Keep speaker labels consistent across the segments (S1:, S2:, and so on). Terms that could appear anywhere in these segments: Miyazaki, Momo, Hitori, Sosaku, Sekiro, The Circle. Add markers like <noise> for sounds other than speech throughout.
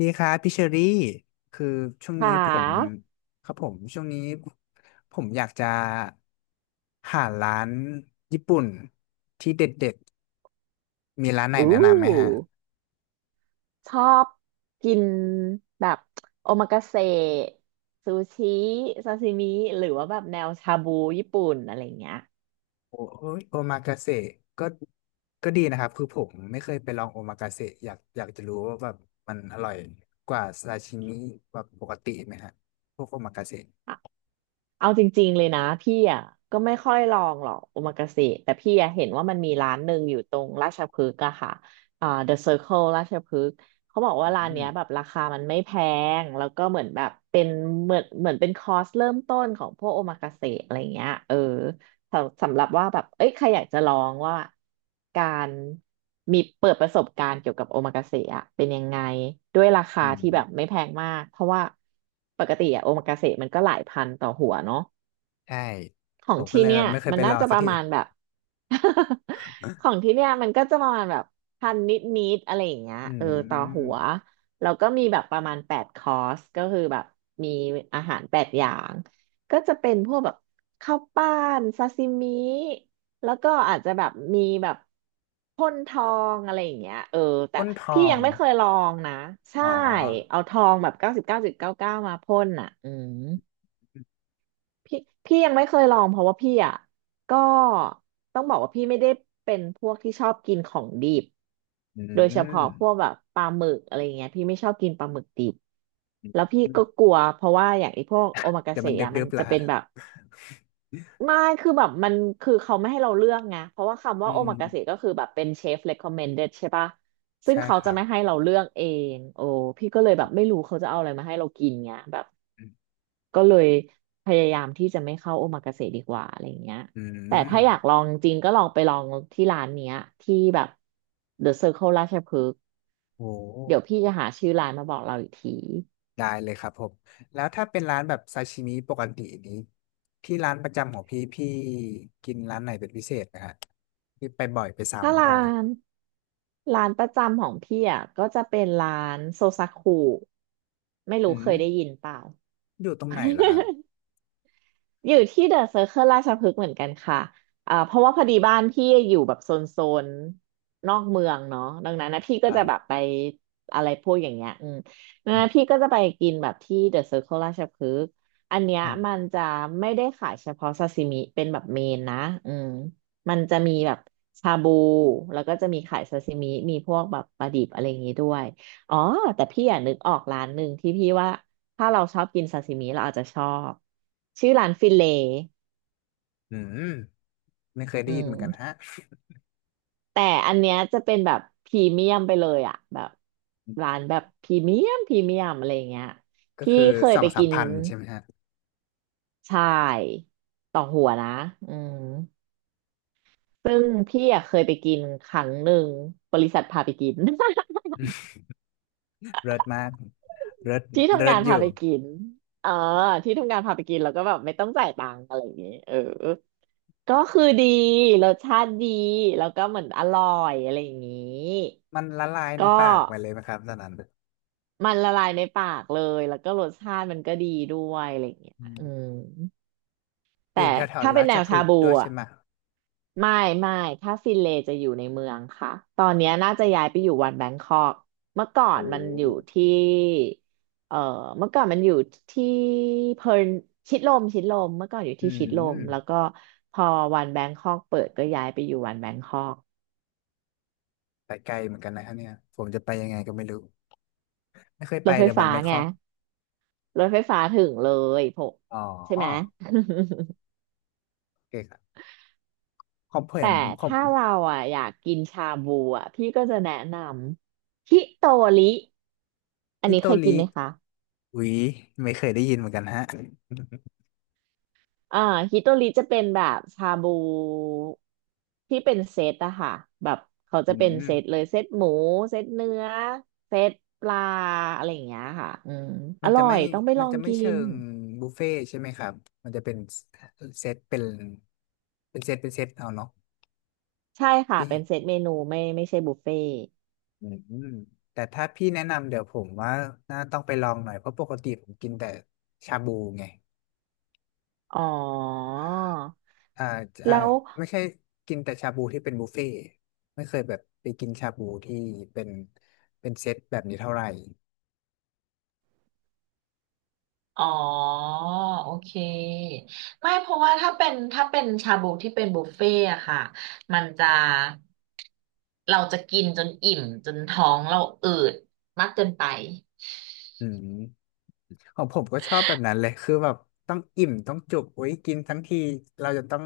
S1: ดีครับพี่เชอรี่คือช่วง
S2: ข
S1: นี้ผม
S2: า
S1: ครับผมช่วงนี้ผมอยากจะหาร้านญี่ปุ่นที่เด็ดๆมีร้านไหน
S2: อู้
S1: แนะนำไหมฮะ
S2: ชอบกินแบบโอมากาเสะซูชิซาซิมิหรือว่าแบบแนวชาบูญี่ปุ่นอะไรเงี้ย
S1: โอโอ้ยโอมากาเสะก็ก็ดีนะครับคือผมไม่เคยไปลองโอมากาเสะอยากจะรู้ว่าแบบมันอร่อยกว่าซาชิมิแบบปกติไหมฮะพวกโอมากาเสะ
S2: อะเอาจริงๆเลยนะพี่อ่ะก็ไม่ค่อยลองหรอกโอมากาเสะแต่พี่อ่ะเห็นว่ามันมีร้านหนึ่งอยู่ตรงราชพฤกษ์อะค่ะอ่า The Circle ราชพฤกษ์เขาบอกว่า
S1: อื
S2: ร้านเนี้
S1: ม
S2: ยแบบราคามันไม่แพงแล้วก็เหมือนแบบเป็นเหมือนเป็นคอร์สเริ่มต้นของพวกโอมากาเสะอะไรเงี้ยเออ สำหรับว่าแบบเอ้ยใครอยากจะลองว่าการมีเปิดประสบการณ์เกี่ยวกับโอมากาเสะอะเป็นยังไงด้วยราคา
S1: อืม
S2: ที่แบบไม่แพงมากเพราะว่าปกติอะโอมากาเสะมันก็หลายพันต่อหัวเนาะ
S1: ใช่
S2: ขอ
S1: ผ
S2: ง
S1: มก็
S2: ที่
S1: เลย
S2: เนี่
S1: แบ
S2: ย
S1: บไม่เคย
S2: มัน
S1: ไปล
S2: น่า
S1: อง
S2: จะ
S1: สั
S2: ป
S1: ก
S2: ระ
S1: ที
S2: มาณแบบ <laughs> ของที่เนี่ยมันก็จะประมาณแบบพันนิดนิดอะไรอย่างเงี้ย
S1: อื
S2: เออต่อหั
S1: ม
S2: วแล้วก็มีแบบประมาณ8 คอร์สก็คือแบบมีอาหาร 8 อย่างก็จะเป็นพวกแบบข้าวปั้นซาซิมิแล้วก็อาจจะแบบมีแบบพ่นทองอะไรอย่างเงี้ยเออแต่
S1: ก้นท
S2: พี่
S1: อ
S2: ยั
S1: ง
S2: งไม่เคยลองนะใช่
S1: อ๋อ
S2: เอาทองแบบ99.99มาพ่นอ่ะอืม พี่พี่ยังไม่เคยลองเพราะว่าพี่อ่ะก็ต้องบอกว่าพี่ไม่ได้เป็นพวกที่ชอบกินของดิบ
S1: อื
S2: โดยเฉพาะ
S1: ม
S2: พวกแบบปลาหมึกอะไรเงี้ยพี่ไม่ชอบกินปลาหมึกดิบแล้วพี่
S1: อื
S2: ก็
S1: ม
S2: กลัวเพราะว่าอย่างไอ้พวกโอมากา
S1: เดี๋ยว
S2: เสะ
S1: มัน
S2: อ่ะมั
S1: เดื
S2: น
S1: อบๆ
S2: จะ
S1: ละ
S2: เป็
S1: ฮะ
S2: นแบบไม่คือแบบมันคือเขาไม่ให้เราเลือกไงเพราะว่าคำ
S1: อื
S2: ว่าโอ
S1: ม
S2: มากาเสะก็คือแบบเป็นเชฟ recommended ใช่ปะซึ่ง
S1: ใช่
S2: เขา
S1: ค
S2: จะ
S1: รับ
S2: ไม่ให้เราเลือกเองโอ้พี่ก็เลยแบบไม่รู้เขาจะเอาอะไรมาให้เรากินไงแบบ
S1: อืม
S2: ก็เลยพยายามที่จะไม่เข้าโอมากาเสะดีกว่าอะไรเงี้ย
S1: อื
S2: แต่ถ้าอยาก
S1: ม
S2: ลองจริงๆก็ลองไปลองที่ร้านเนี้ยที่แบบ The Circle ราชพฤกษ์
S1: โห
S2: เดี๋ยวพี่จะหาชื่อร้านมาบอกเราอีกที
S1: ได้เลยครับผม แล้วถ้าเป็นร้านแบบซาชิมิปกตินี้ ที่ร้านประจำของพี่พี่กินร้านไหนเป็นพิเศษนะฮะพี่ไปบ่อยไป
S2: ถ้า
S1: ซ้ำบ่อย
S2: นร้านประจำของพี่อ่ะก็จะเป็นร้านโซซากุไม่รู้
S1: อื
S2: เค
S1: ม
S2: ยได้ยินเปล่า
S1: อยู่ตรงไหนเหรอค
S2: <laughs>
S1: รับ
S2: อยู่ที่เดอะเซอร์เคิลราชพฤกษ์เหมือนกันค่ะอ่าเพราะว่าพอดีบ้านพี่อยู่แบบโซนนอกเมืองเนาะดังนั้นนะพี่ก็
S1: ครั
S2: จะแบบ
S1: บ
S2: ไปอะไรพวกอย่างเงี้ยอืมดัง
S1: อื
S2: นั้น
S1: ม
S2: พี่ก็จะไปกินแบบที่เดอะเซอร์เคิลราชพฤกษ์อันเนี้ย
S1: อื
S2: มัน
S1: ม
S2: จะไม่ได้ขายเฉพาะซาซิมิเป็นแบบเมนนะอืมมันจะมีแบบชาบูแล้วก็จะมีขายซาซิมิมีพวกแบบปลาดิบอะไรอย่างงี้ด้วยอ๋อ แต่พี่อยากนึกออกร้านหนึ่งที่พี่ว่า ถ้าเราชอบกินซาซิมิเราอาจจะชอบชื่อร้านฟิเล
S1: อืมไม่เคยได้
S2: อื
S1: ยินเหมือนกัน
S2: ม
S1: ฮะ
S2: แต่อันเนี้ยจะเป็นแบบพรีเมียมไปเลยอะแบบร้านแบบพรีเมียมอะไรอย่างเงี้ย
S1: ก็
S2: พี่
S1: คือ
S2: เคย
S1: สอ
S2: ไป
S1: งสา
S2: กิ
S1: ม
S2: น
S1: พันใช่ไหมฮะ
S2: ใช่ต่อหัวนะอืมซึ่งพี่อะเคยไปกินครั้งหนึ่งบริษัทพาไปกิน <laughs>
S1: เลิศมากเลิศ
S2: ที่ทำ
S1: เลิ
S2: งา
S1: ศ
S2: น
S1: อ
S2: พา
S1: ยู่
S2: ไปกินเออที่ทำงานพาไปกินแล้วก็แบบไม่ต้องจ่ายตังค์อะไรอย่างเงี้ยเออก็คือดี รสชาติดี แล้วก็เหมือนอร่อยอะไรอย่างงี้
S1: มันละลายใน
S2: ก็
S1: ปากไปเลยไหมครับตอนนั้น
S2: มันละลายในปากเลยแล้วก็รสชาติมันก็ดีด้วยอะไรอย่างเงี้ย
S1: อืม
S2: อืม
S1: อยู่
S2: แต่
S1: แถว
S2: ถ้า
S1: ๆ
S2: เป็
S1: รา
S2: นแน
S1: ช
S2: ว
S1: พฤ
S2: ชา
S1: กษ์
S2: บู
S1: ด้วย
S2: อ่ะ
S1: ใช่ไหม
S2: ไม่ไม่ถ้าฟินเลย์จะอยู่ในเมืองค่ะตอนเนี้ยน่าจะย้ายไปอยู่วันแบงคอกเมื่อก่อ
S1: โอ้
S2: นมันอยู่ที่เอ่อเมื่อก่อนมันอยู่ที่เพิร์ลชิดลมเมื่อก่อนอยู่
S1: อื
S2: ที่ชิดลมแล้ว
S1: ม
S2: ก็พอวันแบงคอกเปิดก็ย้ายไปอยู่วันแบงคอก
S1: ไปไกลเหมือนกันนะครับเนี่ยผมจะไปยังไงก็ไม่รู้ ไม่เคย
S2: ร
S1: ไป
S2: ถไฟ
S1: เลยวัน
S2: ฟ้า
S1: แบงค
S2: ไง
S1: อก
S2: รถไฟฟ้าถึงเลยพก
S1: อ๋
S2: ใช่ไหม
S1: อ
S2: <laughs>
S1: โอเคครับของผม
S2: แต่
S1: ของ
S2: ถ้าเราอ่ะอยากกินชาบูอ่ะพี่ก็จะแนะนำฮิโตริอัน
S1: นิ
S2: นี้
S1: โต
S2: เคย
S1: ริ
S2: กินไหมคะ
S1: อุยไม่เคยได้ยินเหมือนกันฮะ
S2: อ่าฮิโตริจะเป็นแบบชาบูที่เป็นเซตอะค่ะแบบเขา
S1: <laughs> อื
S2: จะเป็น
S1: ม
S2: เซตเลยเซตหมูเซตเนื้อเซตปลาอะไรอย่างเงี้ยค่ะอืมอ
S1: มัน
S2: ร่
S1: จะ
S2: อ
S1: ไม่
S2: ยต้องไปล
S1: มั
S2: อ
S1: น
S2: ง
S1: จะไม่
S2: กิ
S1: เชิ
S2: น
S1: งบุฟเฟ่ต์ใช่ไหมครับมันจะเป็นเซตเป็นเซตเป็นเซตเอาเนาะ
S2: ใช่ค่ะ
S1: พี่
S2: เป็นเซตเมนูไม่ไม่ใช่บุฟเฟ่ต์
S1: อืมแต่ถ้าพี่แนะนำเดี๋ยวผมว่าน่าต้องไปลองหน่อยเพราะปกติผมกินแต่ชาบูไง
S2: อ๋อ
S1: อ่าอ่า
S2: แล้ว
S1: ไม่ใช่กินแต่ชาบูที่เป็นบุฟเฟ่ต์ไม่เคยแบบไปกินชาบูที่เป็นเป็นเซตแบบนี้เท่าไหร่
S2: อ๋อโอเคไม่เพราะว่าถ้าเป็นถ้าเป็นชาบูที่เป็นบุฟเฟ่อะค่ะมันจะเราจะกินจนอิ่มจนท้องเราอืดมากเกินไป
S1: อืมของผมก็ชอบแบบนั้นเลยคือแบบต้องอิ่มต้องจุกไว้ยกินทั้งทีเราจะต้อง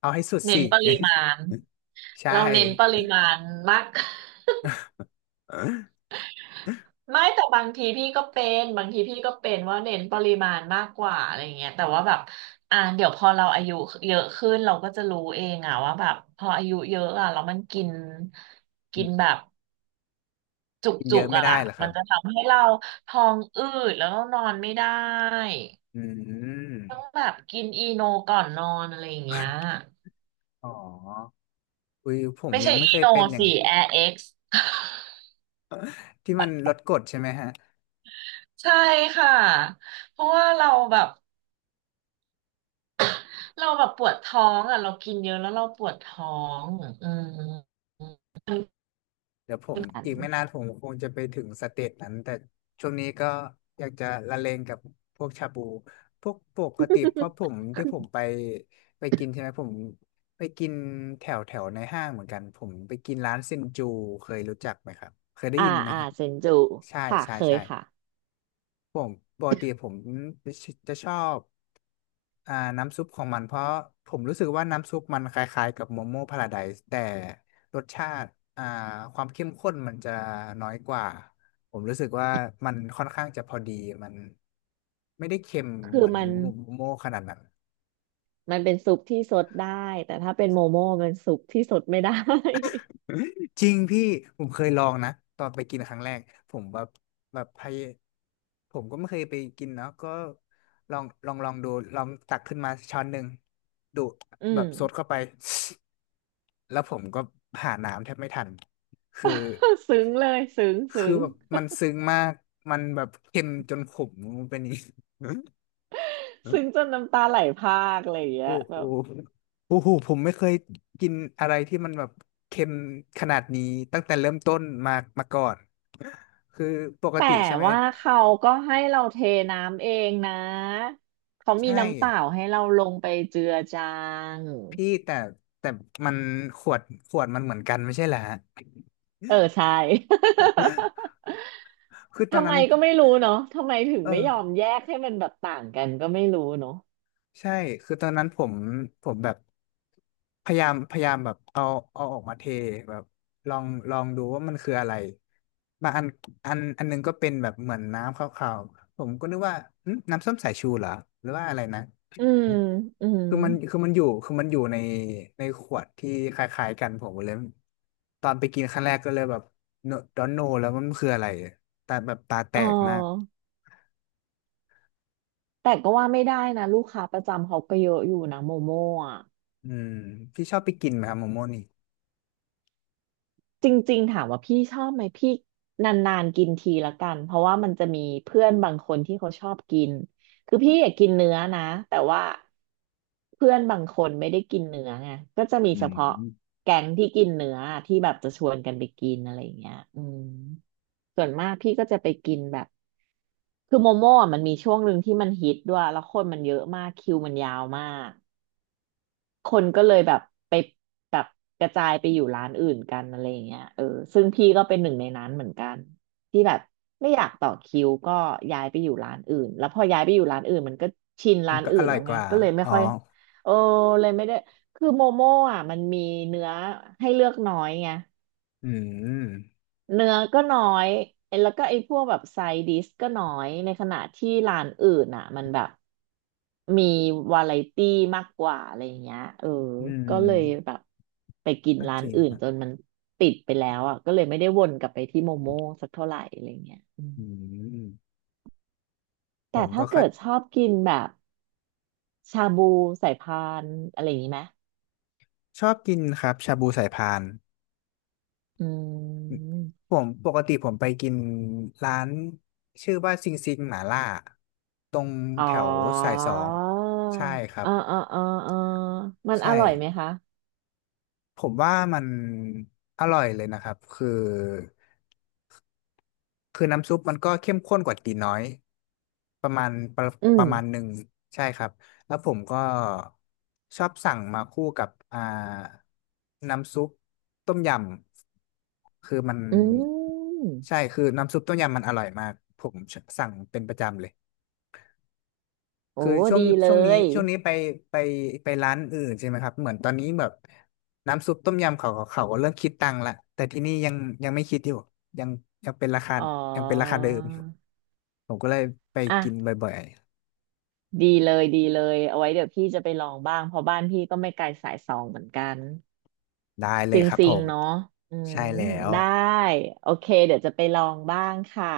S1: เอาให้สุด
S2: เน้น
S1: สิ
S2: ปริมาณ
S1: <laughs> ใช่
S2: เราเน้นปริมาณมาก <laughs>
S1: อื
S2: ไม่แต่บางทีพี่ก็เป็นบางทีพี่ก็เป็นว่าเน้นปริมาณมากกว่าอะไรเงี้ยแต่ว่าแบบอ่าเดี๋ยวพอเราอายุเยอะขึ้นเราก็จะรู้เองอะว่าแบบพออายุเยอะอะแล้วมันกินกินแบ
S1: ม
S2: บ จุก
S1: กิน
S2: จุ
S1: เยอะ
S2: ก
S1: ไม่
S2: อ่ะ
S1: ได้เหรอครั
S2: มัน
S1: บ
S2: จะทำให้เราท้องอืดแล้วก็นอนไม่ได้
S1: อืม
S2: ต้องแบบกินอีโนก่อนนอนอะไรอย่างเงี้ย
S1: อ๋ออุ้ยผม
S2: ไม่
S1: ยั
S2: ใช่
S1: งไม่เค
S2: อี
S1: ย
S2: โน
S1: เป็นอย่าง
S2: สิแอร์เอ็กซ์
S1: ที่มันลดกฎใช่ไหมฮะ
S2: <laughs> ใช่ค่ะเพราะว่าเราแบบ <coughs> เราแบบปวดท้องอ่ะเรากินเยอะแล้วเราปวดท้องอืม
S1: เดี๋ยวผม
S2: <laughs> อัน
S1: อีกไม่นานผมคงจะไปถึงสเตจนั้นแต่ช่วงนี้ก็อยากจะละเลงกับพวกชาบูพวกปกติเพราะผมที่ผม
S2: <laughs>
S1: ไปกินใช่ไหมผมไปกินแถวแถวในห้างเหมือนกันผมไปกินร้านเซนจูเคยรู้จักไหมครับเคยได้
S2: อ่า
S1: ยินไหม
S2: อ่า
S1: ฮะ
S2: เซนจู
S1: ใช่
S2: ค่ะ
S1: ใช่
S2: เคย
S1: ใช่
S2: ค่ะ
S1: ผมปกติผมจะชอบ น้ำซุปของมันเพราะผมรู้สึกว่าน้ำซุปมันคล้ายๆกับโมโม่พาราไดซ์แต่รสชาติอ่าความเข้มข้นมันจะน้อยกว่าผมรู้สึกว่ามันค่อนข้างจะพอดีมันไม่ได้เค็ม
S2: คื
S1: เห
S2: อ
S1: มือน
S2: มัน
S1: โมโม่ขนาดนั้น
S2: เป็นซุปที่ซดได้แต่ถ้าเป็นโมโม่มันซุปที่ซดไม่ได้
S1: จริงพี่ผมเคยลองนะตอนไปกินครั้งแรกผมแบบผมก็ไม่เคยไปกินเนาะก็ลองดูลองตักขึ้นมาช้อนหนึ่งดู
S2: อื
S1: แบ
S2: ม
S1: บซดเข้าไปแล้วผมก็หาน้ำแทบไม่ทันคือ
S2: <laughs> ซึ้งเลยซึ้ง
S1: คื
S2: ซึ้
S1: อ
S2: ง
S1: แบบมันซึ้งมากมันแบบเค็มจนขมเป็นอย่างนี้ <laughs>
S2: ซึ้งจนน้ำตาไหลพรากอะไรอย่างเงี้
S1: โอ้
S2: ยแบ
S1: โห
S2: บ
S1: โอ้โหผมไม่เคยกินอะไรที่มันแบบเค็มขนาดนี้ตั้งแต่เริ่มต้นมามาก่อน คือปก
S2: แต่
S1: ติใช่ไหม
S2: ว่าเขาก็ให้เราเทน้ำเองนะเขามี
S1: ใช่
S2: น้ำเปล่าให้เราลงไปเจือจาง
S1: พี่แต่มันขวดขวดมันเหมือนกันไม่ใช่เหรอฮะ
S2: เออใช่ <laughs>
S1: คือตอน
S2: ทำไม
S1: นั้น
S2: ก็ไม่รู้เนาะทำไมถึง
S1: เออ
S2: ไม่ยอมแยกให้มันแบบต่างกันก็ไม่รู้เนาะ
S1: ใช่คือตอนนั้นผมแบบพยายามแบบเอาออกมาเทแบบลองดูว่ามันคืออะไรบางอันหนึงก็เป็นแบบเหมือนน้ำขาวๆผมก็นึกว่าหึน้ำส้มสายชูเหรอหรือว่าอะไรนะ
S2: อืมอืม
S1: คือมันอยู่ในขวดที่คล้ายๆกันผมเลยตอนไปกินครั้งแรกก็เลยแบบดอนโนแล้วมันคืออะไรตาแบบตาแต
S2: อ๋อ
S1: กมาก
S2: แต่ก็ว่าไม่ได้นะลูกค้าประจำเขาก็เยอะอยู่นะโมโม่
S1: อืมพี่ชอบไปกินไหมครับโมโม่นี่
S2: จริงๆถามว่าพี่ชอบไหมพี่นานๆกินทีละกันเพราะว่ามันจะมีเพื่อนบางคนที่เขาชอบกินคือพี่อยากกินเนื้อนะแต่ว่าเพื่อนบางคนไม่ได้กินเนื้อไงก็จะมี
S1: อื
S2: เฉพาะ
S1: ม
S2: แก๊งที่กินเนื้อที่แบบจะชวนกันไปกินอะไรอย่างเงี้ยอืมส่วนมากพี่ก็จะไปกินแบบคือโมโม่อะมันมีช่วงหนึ่งที่มันฮิตด้วยแล้วคนมันเยอะมากคิวมันยาวมาก คนก็เลยแบบไปแบบกระจายไปอยู่ร้านอื่นกันอะไรอย่างเงี้ยเออซึ่งพี่ก็เป็นหนึ่งในนั้นเหมือนกันที่แบบไม่อยากต่อคิวก็ย้ายไปอยู่ร้านอื่นแล้วพอย้ายไปอยู่ร้านอื่นมันก็ชิน
S1: มั
S2: ร้า
S1: น
S2: น
S1: ก็
S2: อื่
S1: อ
S2: น
S1: ร่อ
S2: แล้
S1: ย
S2: ว
S1: ก
S2: ไง
S1: ว่า
S2: ก็เลยไม่
S1: อ๋อ
S2: ค่อยเออเลยไม่ได้คือโมโม่อ่ะมันมีเนื้อให้เลือกน้อยไง
S1: อืม
S2: เนื้อก็น้อยไอ้แล้วก็ไอ้พวกแบบไซดิสก็น้อย ในขณะที่ร้านอื่นอ่ะมันแบบมีวาไรตี้มากกว่าอะไรอย่างเงี้ยเออ
S1: อืม
S2: ก็เลยแบบไปกิน
S1: ก็
S2: ร้า
S1: จ
S2: น
S1: ริง
S2: อื่
S1: ค
S2: น
S1: รับ
S2: จนมันติดไปแล้วอ่ะก็เลยไม่ได้วนกลับไปที่โมโม่สักเท่าไหร่อะไรเงี้ยอืม
S1: อืมผ
S2: แต่
S1: มก็
S2: ถ้า
S1: ค่อย
S2: เกิดชอบกินแบบชาบูสายพานอะไรอย่างงี้ไหม
S1: ชอบกินครับชาบูสายพาน
S2: อืม
S1: ผมปกติผมไปกินร้านชื่อว่าซิงซิงหม่าล่าตรง
S2: อ๋อ
S1: แถวสายสองใช่ครับ
S2: อ๋ออ๋ออ๋ออ๋อมันอ
S1: ใช่
S2: ร่อยไหมคะ
S1: ผมว่ามันอร่อยเลยนะครับคือ คือน้ำซุปมันก็เข้มข้นกว่าตีน้อยประมาณประ
S2: อื
S1: ป
S2: ม
S1: ระมาณหนึ่งใช่ครับแล้วผมก็ชอบสั่งมาคู่กับน้ำซุปต้มยำคือมัน
S2: อืม
S1: ใช่คือน้ำซุปต้มยำมันอร่อยมากผมสั่งเป็นประจำเลย
S2: โอ้
S1: คือ
S2: ดีเลย
S1: ช่วงนี้ไปไปร้านอื่นใช่ไหมครับเหมือนตอนนี้แบบน้ำซุปต้มยำเขาก็เริ่มคิดตังค์ละแต่ที่นี่ยังยังไม่คิดอยู่ยังยังเป็นราคา
S2: อ๋อ
S1: ยังเป็นราคาเดิมผมก็เลยไปกิน
S2: อ่ะ
S1: บ่อย
S2: ดีเลยดีเลยเอาไว้เดี๋ยวพี่จะไปลองบ้างเพราะบ้านพี่ก็ไม่ไกลสายสองเหมือนกัน
S1: ๆได้เล
S2: ซิ
S1: ย
S2: ง
S1: ครับ
S2: ซิ
S1: ผ
S2: ง
S1: ม
S2: เนาะอืม
S1: ใช่แล้ว
S2: ได้โอเคเดี๋ยวจะไปลองบ้างค่ะ